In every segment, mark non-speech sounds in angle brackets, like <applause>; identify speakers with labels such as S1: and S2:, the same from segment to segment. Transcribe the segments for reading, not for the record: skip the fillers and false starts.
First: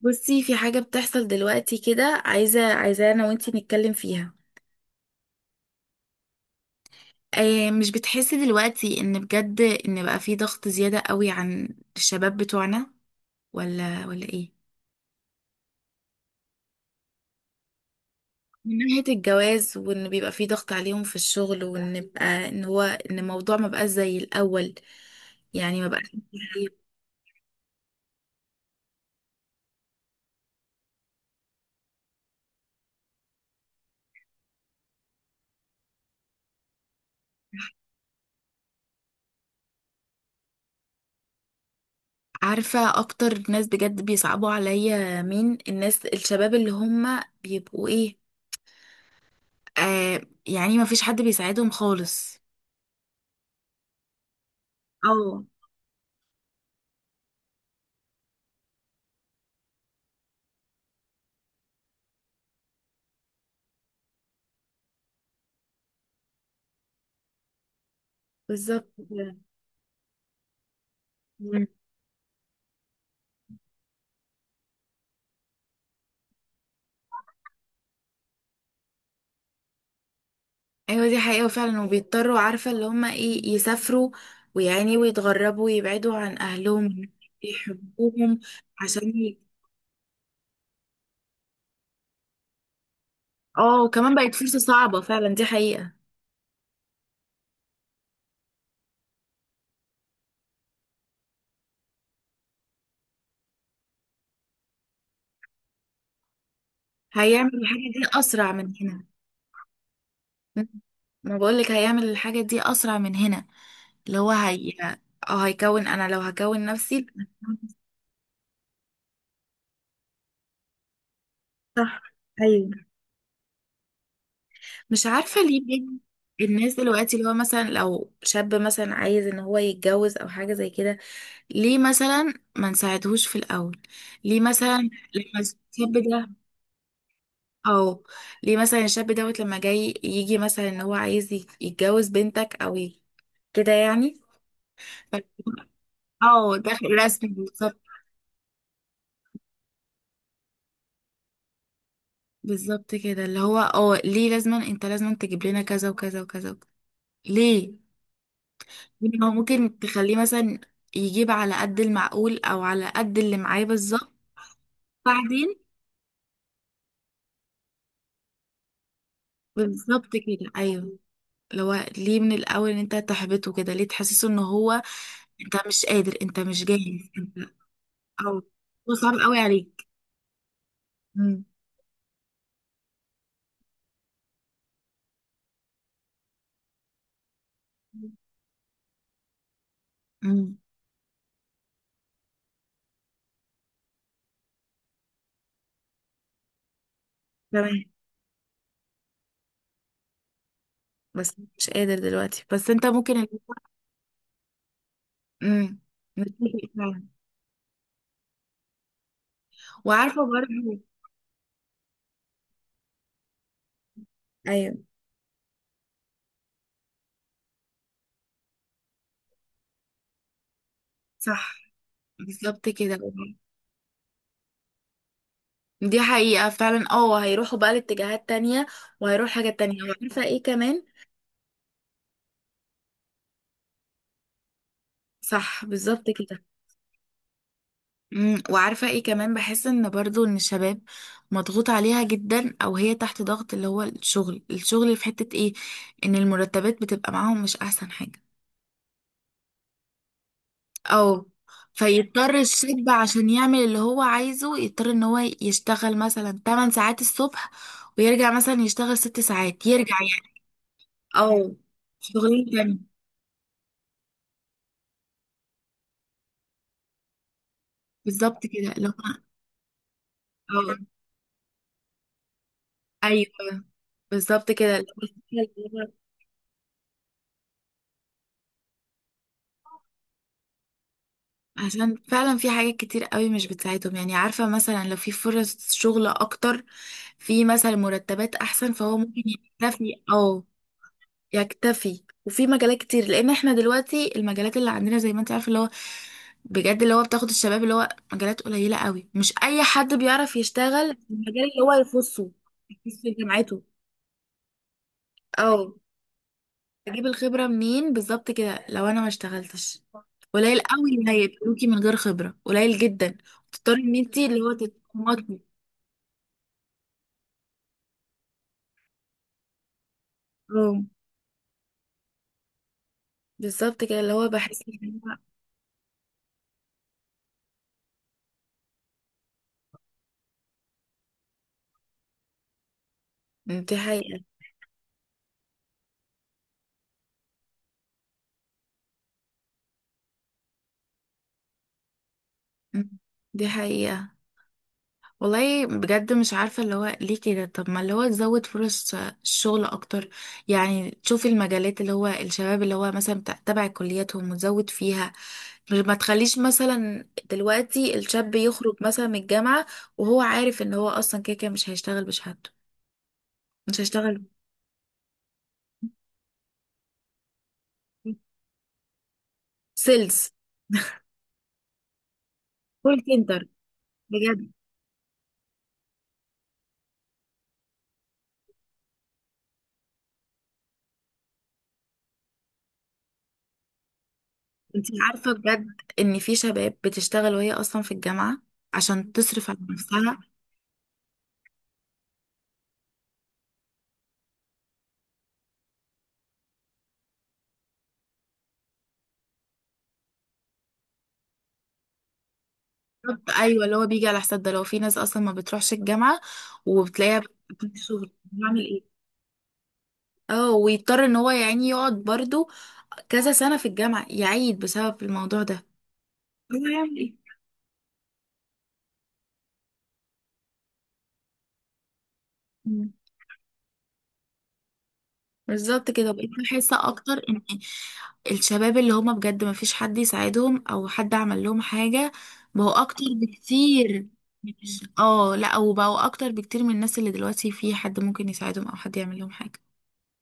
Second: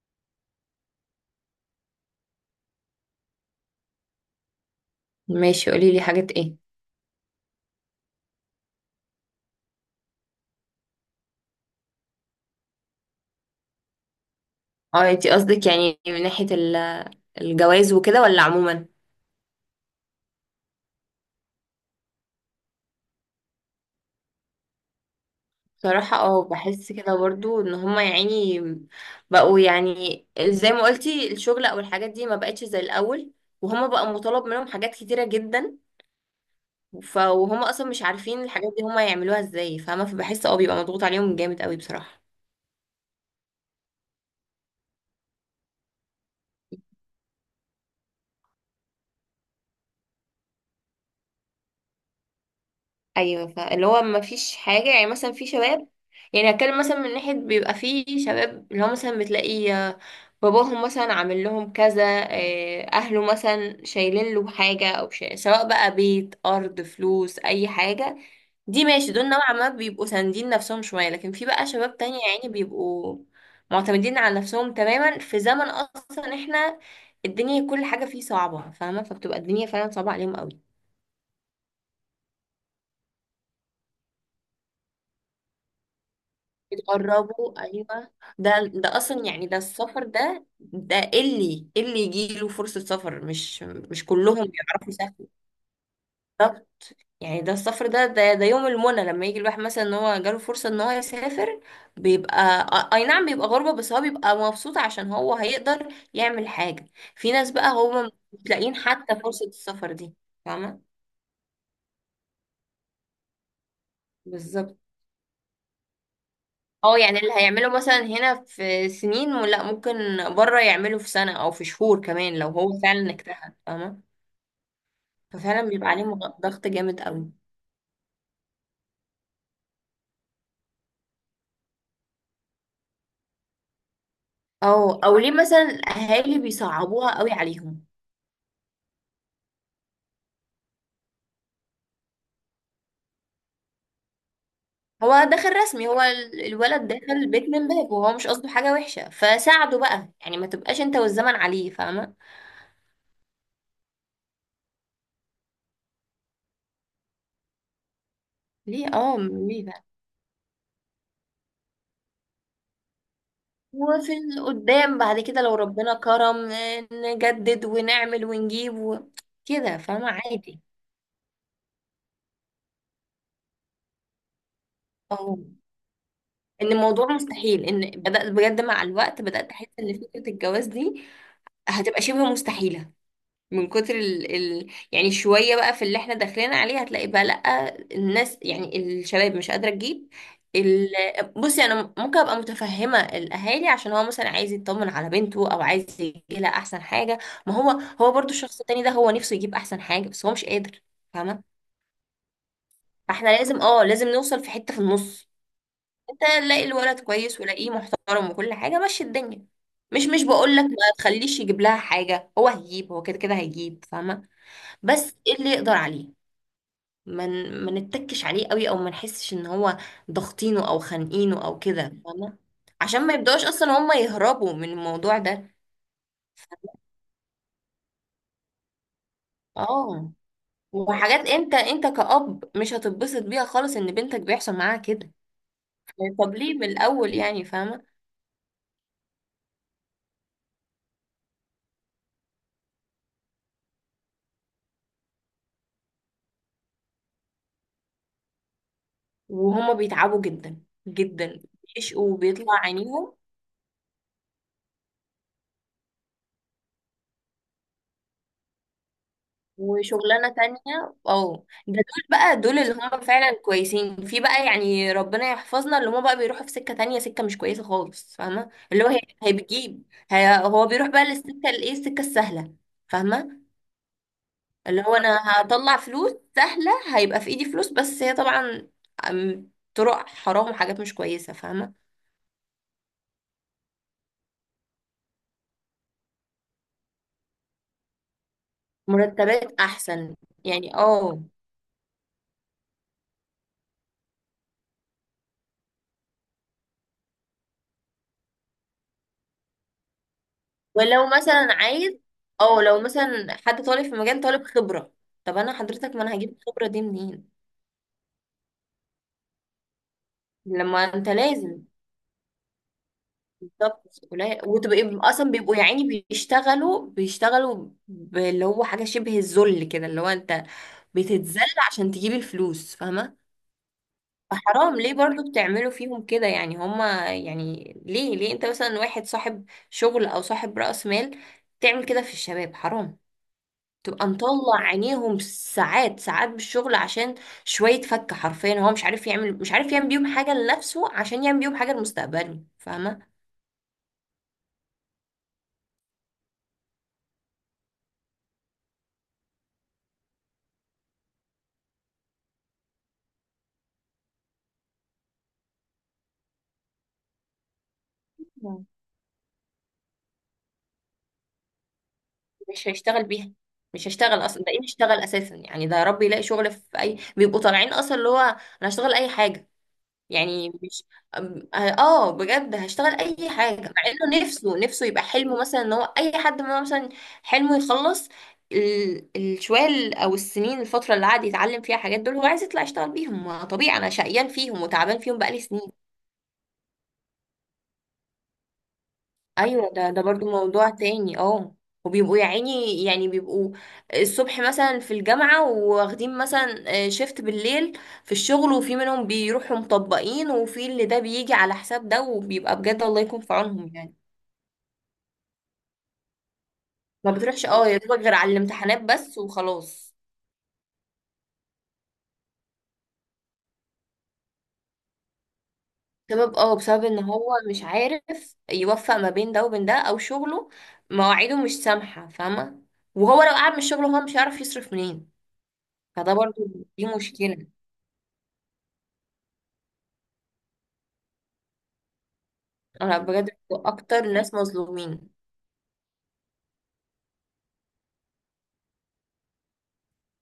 S1: بصي، في حاجة بتحصل دلوقتي كده. عايزة أنا وأنتي نتكلم فيها.
S2: ماشي، قولي لي حاجات ايه؟
S1: آه مش بتحسي دلوقتي إن بجد إن بقى في ضغط زيادة قوي عن الشباب بتوعنا، ولا إيه؟
S2: اه، انتي قصدك يعني من ناحية الجواز وكده ولا
S1: من
S2: عموما؟
S1: ناحية الجواز، وإن بيبقى في ضغط عليهم في الشغل، وإن بقى إن الموضوع ما بقاش زي الأول، يعني ما بقاش.
S2: بصراحة بحس كده برضو ان هما، يعني بقوا يعني زي ما قلتي، الشغل او الحاجات دي ما بقتش زي الاول. وهما بقى مطالب منهم حاجات كتيرة جدا. وهما اصلا مش عارفين الحاجات دي هما يعملوها ازاي، فاهمة؟ فبحس بيبقى مضغوط عليهم جامد قوي، بصراحة.
S1: عارفة أكتر ناس بجد بيصعبوا عليا مين؟ الناس الشباب اللي هم بيبقوا إيه، آه. يعني ما فيش حد بيساعدهم خالص.
S2: ايوه، فاللي هو ما فيش حاجه، يعني مثلا
S1: اه،
S2: في شباب. يعني هتكلم مثلا من ناحيه، بيبقى في شباب اللي هو مثلا بتلاقي باباهم مثلا عامل لهم كذا. اهله مثلا شايلين له حاجه او شيء، سواء بقى بيت، ارض، فلوس، اي حاجه. دي
S1: بالظبط
S2: ماشي، دول
S1: كده.
S2: نوعا ما بيبقوا ساندين نفسهم شويه، لكن في
S1: مم.
S2: بقى شباب تانية يعني بيبقوا معتمدين على نفسهم تماما في زمن اصلا احنا الدنيا كل حاجه فيه صعبه، فاهمه؟ فبتبقى الدنيا فعلا صعبه عليهم قوي.
S1: ايوه، دي حقيقة فعلا. وبيضطروا، عارفة اللي هما ايه، يسافروا ويعني ويتغربوا ويبعدوا عن اهلهم
S2: بتقربه، ايوه.
S1: يحبوهم.
S2: ده
S1: عشان
S2: اصلا
S1: ي-
S2: يعني ده السفر ده اللي يجيله فرصة سفر، مش
S1: اه،
S2: مش
S1: وكمان بقت
S2: كلهم
S1: فرصة
S2: بيعرفوا
S1: صعبة
S2: يسافروا.
S1: فعلا، دي حقيقة.
S2: طب يعني ده السفر ده، ده يوم المنى لما يجي الواحد مثلا ان هو جاله فرصة ان هو يسافر. بيبقى اي نعم، بيبقى غربة بس هو بيبقى مبسوط عشان هو هيقدر يعمل حاجة. في
S1: هيعمل
S2: ناس بقى
S1: الحاجة
S2: هم
S1: دي
S2: مش
S1: اسرع من
S2: لاقيين
S1: هنا.
S2: حتى فرصة السفر دي،
S1: مم.
S2: فاهمة؟
S1: ما بقولك هيعمل الحاجة دي اسرع من هنا. اللي هو هي،
S2: بالظبط،
S1: اه هيكون، انا لو هكون
S2: اه.
S1: نفسي.
S2: يعني اللي هيعمله مثلا هنا في سنين، ولا ممكن بره يعمله في سنة او في شهور
S1: صح.
S2: كمان لو
S1: ايوه.
S2: هو فعلا اجتهد، فاهمة؟
S1: مش عارفة ليه
S2: ففعلا بيبقى
S1: بين
S2: عليه ضغط
S1: الناس
S2: جامد
S1: دلوقتي، اللي
S2: قوي.
S1: هو مثلا لو شاب مثلا عايز ان هو يتجوز او حاجة زي كده، ليه مثلا ما نساعدهوش في الاول؟ ليه مثلا
S2: او ليه
S1: لما
S2: مثلا
S1: الشاب ده،
S2: الاهالي بيصعبوها قوي عليهم؟
S1: او ليه مثلا الشاب دوت لما جاي يجي مثلا ان هو عايز يتجوز بنتك او كده يعني؟ ف-
S2: هو دخل رسمي، هو
S1: اه، داخل
S2: الولد دخل
S1: رسمي
S2: البيت من
S1: بالظبط.
S2: باب وهو مش قصده حاجة وحشة، فساعده بقى يعني، ما تبقاش انت والزمن عليه، فاهمة؟
S1: بالظبط كده، اللي هو ليه لازما انت لازما تجيب لنا كذا وكذا وكذا وكذا؟ ليه؟
S2: ليه اه
S1: يعني هو
S2: ليه
S1: ممكن
S2: بقى؟
S1: تخليه مثلا يجيب على قد المعقول او على قد اللي معاه بالظبط،
S2: وفي قدام بعد كده لو
S1: بعدين.
S2: ربنا كرم نجدد ونعمل ونجيب كده، فاهمة؟
S1: بالظبط كده،
S2: عادي.
S1: ايوه. لو ليه من الاول ان انت تحبطه كده؟ ليه تحسسه ان هو
S2: اه،
S1: انت مش قادر، انت مش
S2: ان الموضوع
S1: جاهز، انت،
S2: مستحيل، ان بدأت
S1: او
S2: بجد مع
S1: هو صعب
S2: الوقت
S1: قوي
S2: بدأت احس
S1: عليك؟
S2: ان فكرة الجواز دي
S1: امم
S2: هتبقى شبه مستحيلة. من كتر يعني شوية بقى في اللي احنا داخلين عليه، هتلاقي بقى لأ، الناس يعني الشباب مش قادرة تجيب
S1: امم
S2: ال... بصي، انا ممكن ابقى متفهمة الاهالي عشان هو مثلا عايز يطمن على بنته، او عايز يجيب لها احسن حاجة. ما هو
S1: تمام.
S2: هو برضو الشخص التاني ده هو نفسه يجيب احسن حاجة، بس هو مش قادر،
S1: بس
S2: فاهمة؟
S1: مش قادر دلوقتي، بس انت ممكن.
S2: فاحنا لازم نوصل في حتة في النص.
S1: امم
S2: انت
S1: نتفق
S2: لاقي الولد
S1: فعلا.
S2: كويس ولاقيه محترم، وكل حاجه مشي الدنيا. مش
S1: وعارفه
S2: بقول لك ما
S1: برضه،
S2: تخليش يجيب لها حاجه، هو هيجيب، هو كده كده هيجيب، فاهمه؟
S1: ايوه
S2: بس ايه اللي يقدر عليه. ما نتكش عليه قوي، او ما نحسش ان هو ضاغطينه او خانقينه
S1: صح،
S2: او كده، فاهمه؟
S1: بالظبط كده.
S2: عشان ما يبداوش اصلا هم يهربوا من الموضوع ده.
S1: دي حقيقة فعلا. اه هيروحوا بقى لاتجاهات تانية، وهيروح حاجات تانية.
S2: اه،
S1: وعارفة ايه كمان؟
S2: وحاجات انت كأب مش هتتبسط بيها خالص ان بنتك بيحصل معاها كده.
S1: صح، بالظبط
S2: طب
S1: كده.
S2: ليه من الاول يعني، فاهمه؟
S1: وعارفة ايه كمان، بحس ان برضو ان الشباب مضغوط عليها جدا، او هي تحت ضغط. اللي هو الشغل في حتة ايه؟ ان المرتبات بتبقى معاهم مش احسن حاجة.
S2: وهما بيتعبوا جدا
S1: او
S2: جدا. بيشقوا
S1: فيضطر
S2: وبيطلع
S1: الشاب
S2: عينيهم،
S1: عشان يعمل اللي هو عايزه، يضطر ان هو يشتغل مثلا 8 ساعات الصبح، ويرجع مثلا يشتغل 6 ساعات، يرجع
S2: وشغلانة
S1: يعني،
S2: تانية. اه،
S1: او
S2: ده دول بقى
S1: شغلين
S2: دول اللي
S1: تاني.
S2: هم فعلا كويسين. في بقى يعني ربنا يحفظنا اللي هم بقى بيروحوا في سكة تانية، سكة مش كويسة خالص،
S1: بالظبط
S2: فاهمة؟
S1: كده.
S2: اللي هو
S1: لو
S2: هي هي بتجيب هي هو
S1: اه،
S2: بيروح بقى للسكة الايه، السكة السهلة، فاهمة؟
S1: ايوه بالظبط كده.
S2: اللي
S1: اللي
S2: هو
S1: هو
S2: انا
S1: الفكرة اللي
S2: هطلع
S1: هو
S2: فلوس سهلة، هيبقى في ايدي فلوس، بس هي طبعا طرق حرام وحاجات مش كويسة، فاهمة؟
S1: عشان فعلا في حاجات كتير قوي مش بتساعدهم. يعني عارفة مثلا لو في فرص شغل اكتر، في مثلا مرتبات احسن، فهو ممكن
S2: مرتبات
S1: يكتفي.
S2: احسن
S1: او
S2: يعني، اه.
S1: يكتفي وفي مجالات كتير. لان احنا دلوقتي المجالات اللي عندنا، زي ما انت عارفة، اللي هو بجد اللي هو بتاخد الشباب، اللي هو مجالات قليلة قوي. مش اي حد بيعرف يشتغل
S2: ولو
S1: في المجال
S2: مثلا
S1: اللي هو
S2: عايز،
S1: يخصه
S2: او لو
S1: يخص
S2: مثلا
S1: جامعته.
S2: حد طالب في مجال طالب خبرة. طب انا
S1: اه،
S2: حضرتك، ما انا هجيب الخبرة دي
S1: اجيب
S2: منين؟
S1: الخبرة منين؟ بالظبط كده، لو انا ما اشتغلتش. قليل
S2: لما
S1: قوي
S2: انت
S1: اللي
S2: لازم.
S1: هيقبلوكي من غير خبرة، قليل جدا. تضطري ان
S2: بالظبط
S1: انتي
S2: قليل،
S1: اللي هو
S2: وتبقى اصلا
S1: تتمطي،
S2: بيبقوا يا عيني بيشتغلوا اللي هو حاجة شبه الذل كده، اللي هو انت
S1: اه.
S2: بتتذل عشان تجيب الفلوس، فاهمة؟
S1: بالظبط كده، اللي هو بحس
S2: فحرام، ليه
S1: ان
S2: برضو بتعملوا فيهم كده يعني هما؟ يعني ليه انت مثلا واحد صاحب شغل او صاحب رأس مال تعمل كده في الشباب؟ حرام.
S1: دي
S2: تبقى
S1: حقيقة.
S2: مطلع عينيهم ساعات ساعات بالشغل، عشان شوية فك. حرفيا هو مش عارف يعمل بيهم حاجة لنفسه عشان يعمل بيهم حاجة لمستقبله،
S1: أمم،
S2: فاهمة؟
S1: دي حقيقة. والله بجد مش عارفة اللي هو ليه كده. طب ما اللي هو تزود فرص الشغل أكتر، يعني تشوف المجالات اللي هو الشباب اللي هو مثلا تبع كلياتهم، وتزود فيها. ما تخليش مثلا دلوقتي الشاب
S2: مم.
S1: يخرج مثلا من الجامعة، وهو عارف ان هو أصلا كده كده مش هيشتغل بشهادته.
S2: مش هيشتغل بيها.
S1: مش
S2: مش
S1: هيشتغل.
S2: هيشتغل اصلا، ده ايه يشتغل اساسا؟ يعني ده يا رب يلاقي شغل في اي. بيبقوا طالعين اصلا اللي هو انا هشتغل اي حاجة.
S1: سيلز،
S2: يعني مش بجد هشتغل
S1: كول
S2: اي
S1: سنتر،
S2: حاجه، مع انه
S1: بجد.
S2: نفسه يبقى حلمه مثلا. ان هو اي حد ما مثلا حلمه يخلص الشوية او السنين، الفتره اللي قعد يتعلم فيها حاجات، دول هو عايز يطلع يشتغل بيهم. ما طبيعي انا شقيان فيهم
S1: انت
S2: وتعبان فيهم
S1: عارفة
S2: بقالي
S1: بجد
S2: سنين.
S1: ان في شباب بتشتغل وهي أصلا في الجامعة عشان تصرف على
S2: ايوه، ده
S1: نفسها.
S2: برضو موضوع تاني، اه. وبيبقوا يا عيني، يعني بيبقوا الصبح مثلا في الجامعة، واخدين مثلا شيفت بالليل في الشغل. وفي منهم بيروحوا مطبقين، وفي اللي ده بيجي على حساب ده، وبيبقى بجد الله يكون
S1: بالظبط،
S2: في
S1: ايوه.
S2: عونهم
S1: اللي هو
S2: يعني.
S1: بيجي على حساب ده. لو في ناس اصلا ما بتروحش الجامعه،
S2: ما
S1: وبتلاقيها
S2: بتروحش يا
S1: بتدي
S2: دوبك
S1: شغل،
S2: غير على
S1: هعمل
S2: الامتحانات
S1: ايه؟
S2: بس وخلاص.
S1: اه، ويضطر ان هو يعني يقعد برضو كذا سنه في الجامعه، يعيد بسبب الموضوع ده.
S2: سبب اه
S1: هو
S2: بسبب
S1: هيعمل
S2: ان
S1: ايه؟
S2: هو مش عارف يوفق ما بين ده وبين ده، او شغله مواعيده مش سامحة، فاهمة؟
S1: مم.
S2: وهو لو قعد من الشغل، هو مش هيعرف يصرف منين.
S1: بالظبط كده.
S2: فده
S1: بقيت
S2: برضو،
S1: بحس
S2: دي
S1: اكتر ان
S2: مشكلة.
S1: الشباب اللي هما بجد ما فيش حد يساعدهم او حد عمل لهم حاجه، بقوا
S2: انا
S1: اكتر
S2: بجد بيبقوا اكتر
S1: بكتير.
S2: ناس مظلومين.
S1: اه لا، وبقوا اكتر بكتير من الناس اللي دلوقتي في حد ممكن يساعدهم او حد يعمل لهم حاجه.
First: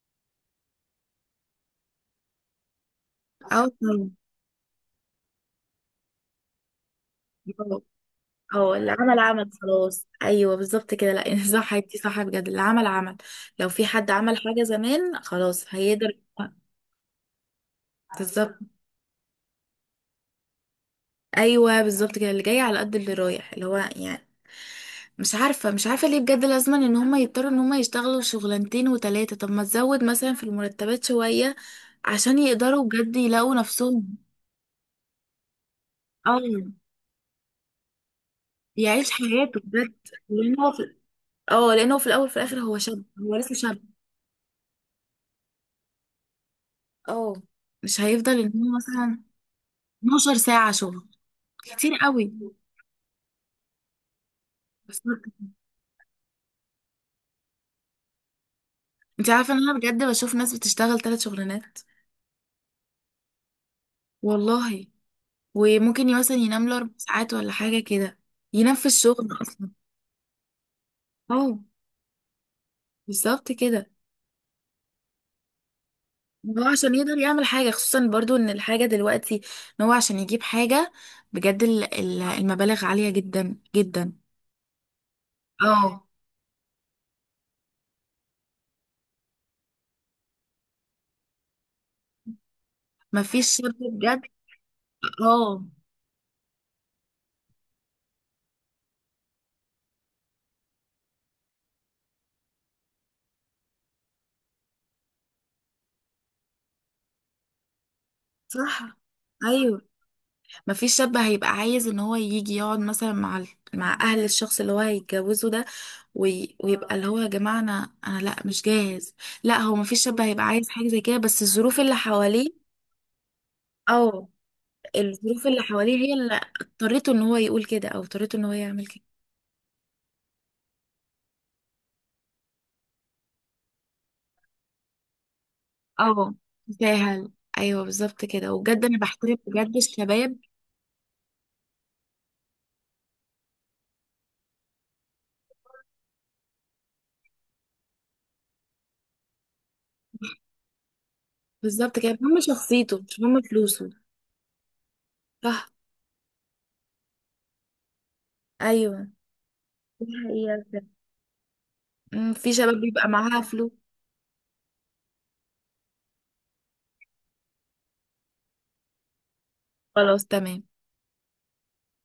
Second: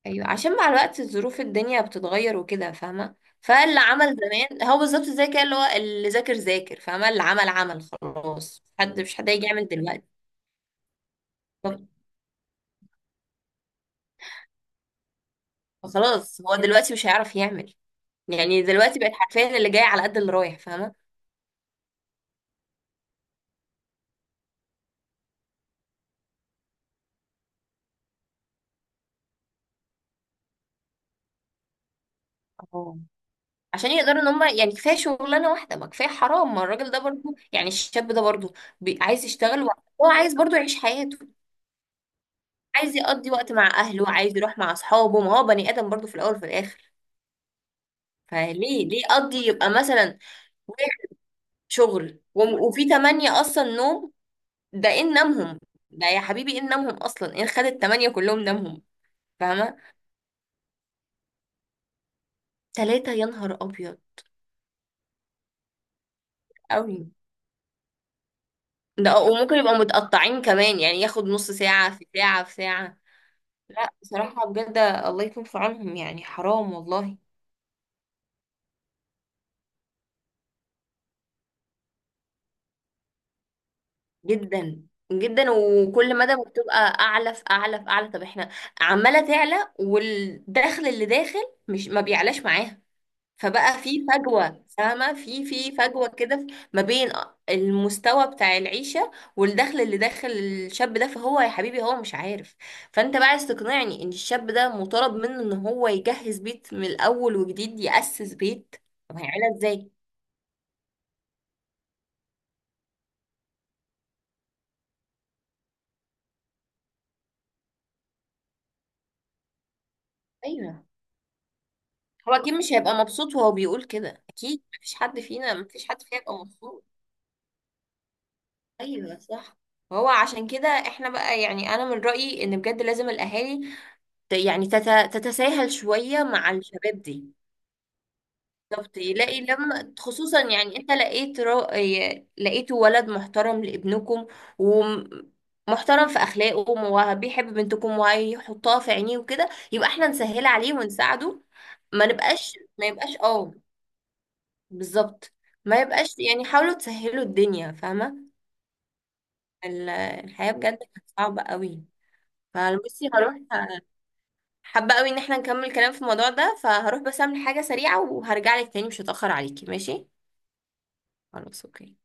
S2: ايوه، عشان مع الوقت الظروف الدنيا بتتغير وكده، فاهمه؟
S1: اه،
S2: فاللي عمل زمان هو بالظبط زي كده، اللي هو اللي ذاكر ذاكر فاهمه، اللي عمل
S1: طبعاً.
S2: عمل خلاص،
S1: هو اللي
S2: مش
S1: عمل
S2: حد هيجي
S1: عمل
S2: يعمل دلوقتي.
S1: خلاص، ايوه بالظبط كده. لا <laughs> صح، انتي صح بجد. اللي عمل عمل. لو في حد عمل حاجه زمان، خلاص هيقدر.
S2: فخلاص هو دلوقتي مش هيعرف يعمل.
S1: بالظبط.
S2: يعني دلوقتي بقت حرفيا اللي جاي على قد اللي رايح، فاهمه؟
S1: ايوه، بالظبط كده، اللي جاي على قد اللي رايح. اللي هو يعني، مش عارفه ليه بجد لازم ان هم يضطروا ان هم يشتغلوا شغلانتين وتلاته؟ طب ما تزود مثلا في المرتبات شويه عشان يقدروا
S2: اه،
S1: بجد يلاقوا
S2: عشان
S1: نفسهم.
S2: يقدروا ان هم يعني كفايه شغلانه واحده، ما كفايه حرام، ما
S1: اه،
S2: الراجل ده برضو، يعني الشاب ده برضو
S1: يعيش
S2: عايز
S1: حياته
S2: يشتغل،
S1: بجد.
S2: وهو عايز برضو
S1: لان هو
S2: يعيش
S1: في
S2: حياته.
S1: اه لانه في الاول في الاخر
S2: عايز يقضي
S1: هو
S2: وقت
S1: لسه
S2: مع
S1: شاب.
S2: اهله، عايز يروح مع اصحابه، ما هو بني ادم برضو في الاول وفي الاخر.
S1: اه، مش هيفضل ان هو
S2: فليه
S1: مثلا
S2: يقضي، يبقى مثلا
S1: 12 ساعة شغل.
S2: واحد
S1: كتير
S2: شغل
S1: قوي.
S2: وفي تمانية اصلا نوم. ده
S1: بس
S2: ان نامهم. ده يا حبيبي ان نامهم اصلا، ان خد التمانية كلهم نامهم.
S1: انت عارفة ان
S2: فاهمة؟
S1: انا بجد بشوف ناس بتشتغل 3 شغلانات؟
S2: تلاتة، يا نهار ابيض.
S1: والله. وممكن مثلا ينام له اربع
S2: قوي.
S1: ساعات ولا حاجة كده. ينام في
S2: ده
S1: الشغل
S2: وممكن
S1: اصلا.
S2: يبقى متقطعين كمان، يعني ياخد نص
S1: اه،
S2: ساعة في ساعة في ساعة.
S1: بالظبط كده.
S2: لا بصراحة، بجد الله يكون في عونهم، يعني
S1: هو
S2: حرام
S1: عشان
S2: والله.
S1: يقدر يعمل حاجة، خصوصا برضو ان الحاجة دلوقتي، ان هو عشان يجيب حاجة بجد، المبالغ عالية جدا جدا.
S2: جدا جدا.
S1: اه.
S2: وكل مدى بتبقى اعلى في اعلى في اعلى. طب احنا عماله تعلى، والدخل اللي داخل مش ما بيعلاش معاها.
S1: مفيش شاب
S2: فبقى في
S1: بجد.
S2: فجوه، فاهمه؟ في
S1: اه
S2: في فجوه كده، ما بين المستوى بتاع العيشه والدخل اللي داخل الشاب ده. فهو يا حبيبي هو مش عارف. فانت بقى عايز تقنعني ان الشاب ده مطالب منه ان هو يجهز بيت من الاول وجديد، ياسس بيت؟
S1: صح.
S2: طب هيعملها
S1: ايوه،
S2: ازاي؟
S1: مفيش شاب هيبقى عايز ان هو يجي يقعد مثلا مع مع اهل الشخص اللي هو هيتجوزه ده، ويبقى اللي هو، يا جماعه انا انا لا مش جاهز. لا، هو مفيش شاب هيبقى عايز
S2: ايوه،
S1: حاجه زي كده، بس الظروف اللي
S2: هو اكيد
S1: حواليه.
S2: مش هيبقى مبسوط وهو بيقول كده.
S1: اه
S2: اكيد مفيش حد
S1: الظروف
S2: فينا
S1: اللي
S2: مفيش
S1: حواليه
S2: حد
S1: هي
S2: فينا يبقى
S1: اللي
S2: مبسوط.
S1: اضطرته ان هو يقول كده، او اضطرته ان هو يعمل كده.
S2: ايوه، صح. هو عشان كده احنا بقى، يعني انا من رأيي ان بجد لازم الاهالي تتساهل شوية
S1: اه،
S2: مع الشباب دي.
S1: سهل. ايوه بالظبط كده. وبجد
S2: بالظبط،
S1: انا بحترم
S2: يلاقي
S1: بجد
S2: لما
S1: الشباب.
S2: خصوصا يعني انت لقيت را... ي- لقيتوا ولد محترم لابنكم، ومحترم في اخلاقه وبيحب بنتكم وهيحطها في عينيه وكده، يبقى احنا نسهل عليه ونساعده.
S1: بالظبط كده، هم
S2: ما
S1: شخصيته
S2: يبقاش،
S1: مش هم
S2: اه
S1: فلوسه.
S2: بالظبط.
S1: صح.
S2: ما يبقاش يعني، حاولوا تسهلوا الدنيا، فاهمة؟
S1: ايوه، دي
S2: الحياة
S1: حقيقة
S2: بجد كانت
S1: بجد.
S2: صعبة قوي.
S1: في شباب بيبقى
S2: فبصي، هروح.
S1: معاها فلوس.
S2: حابة قوي ان احنا نكمل كلام في الموضوع ده، فهروح بس اعمل حاجة سريعة، وهرجع لك تاني، مش هتأخر عليكي، ماشي؟
S1: خلاص، تمام.
S2: خلاص، اوكي.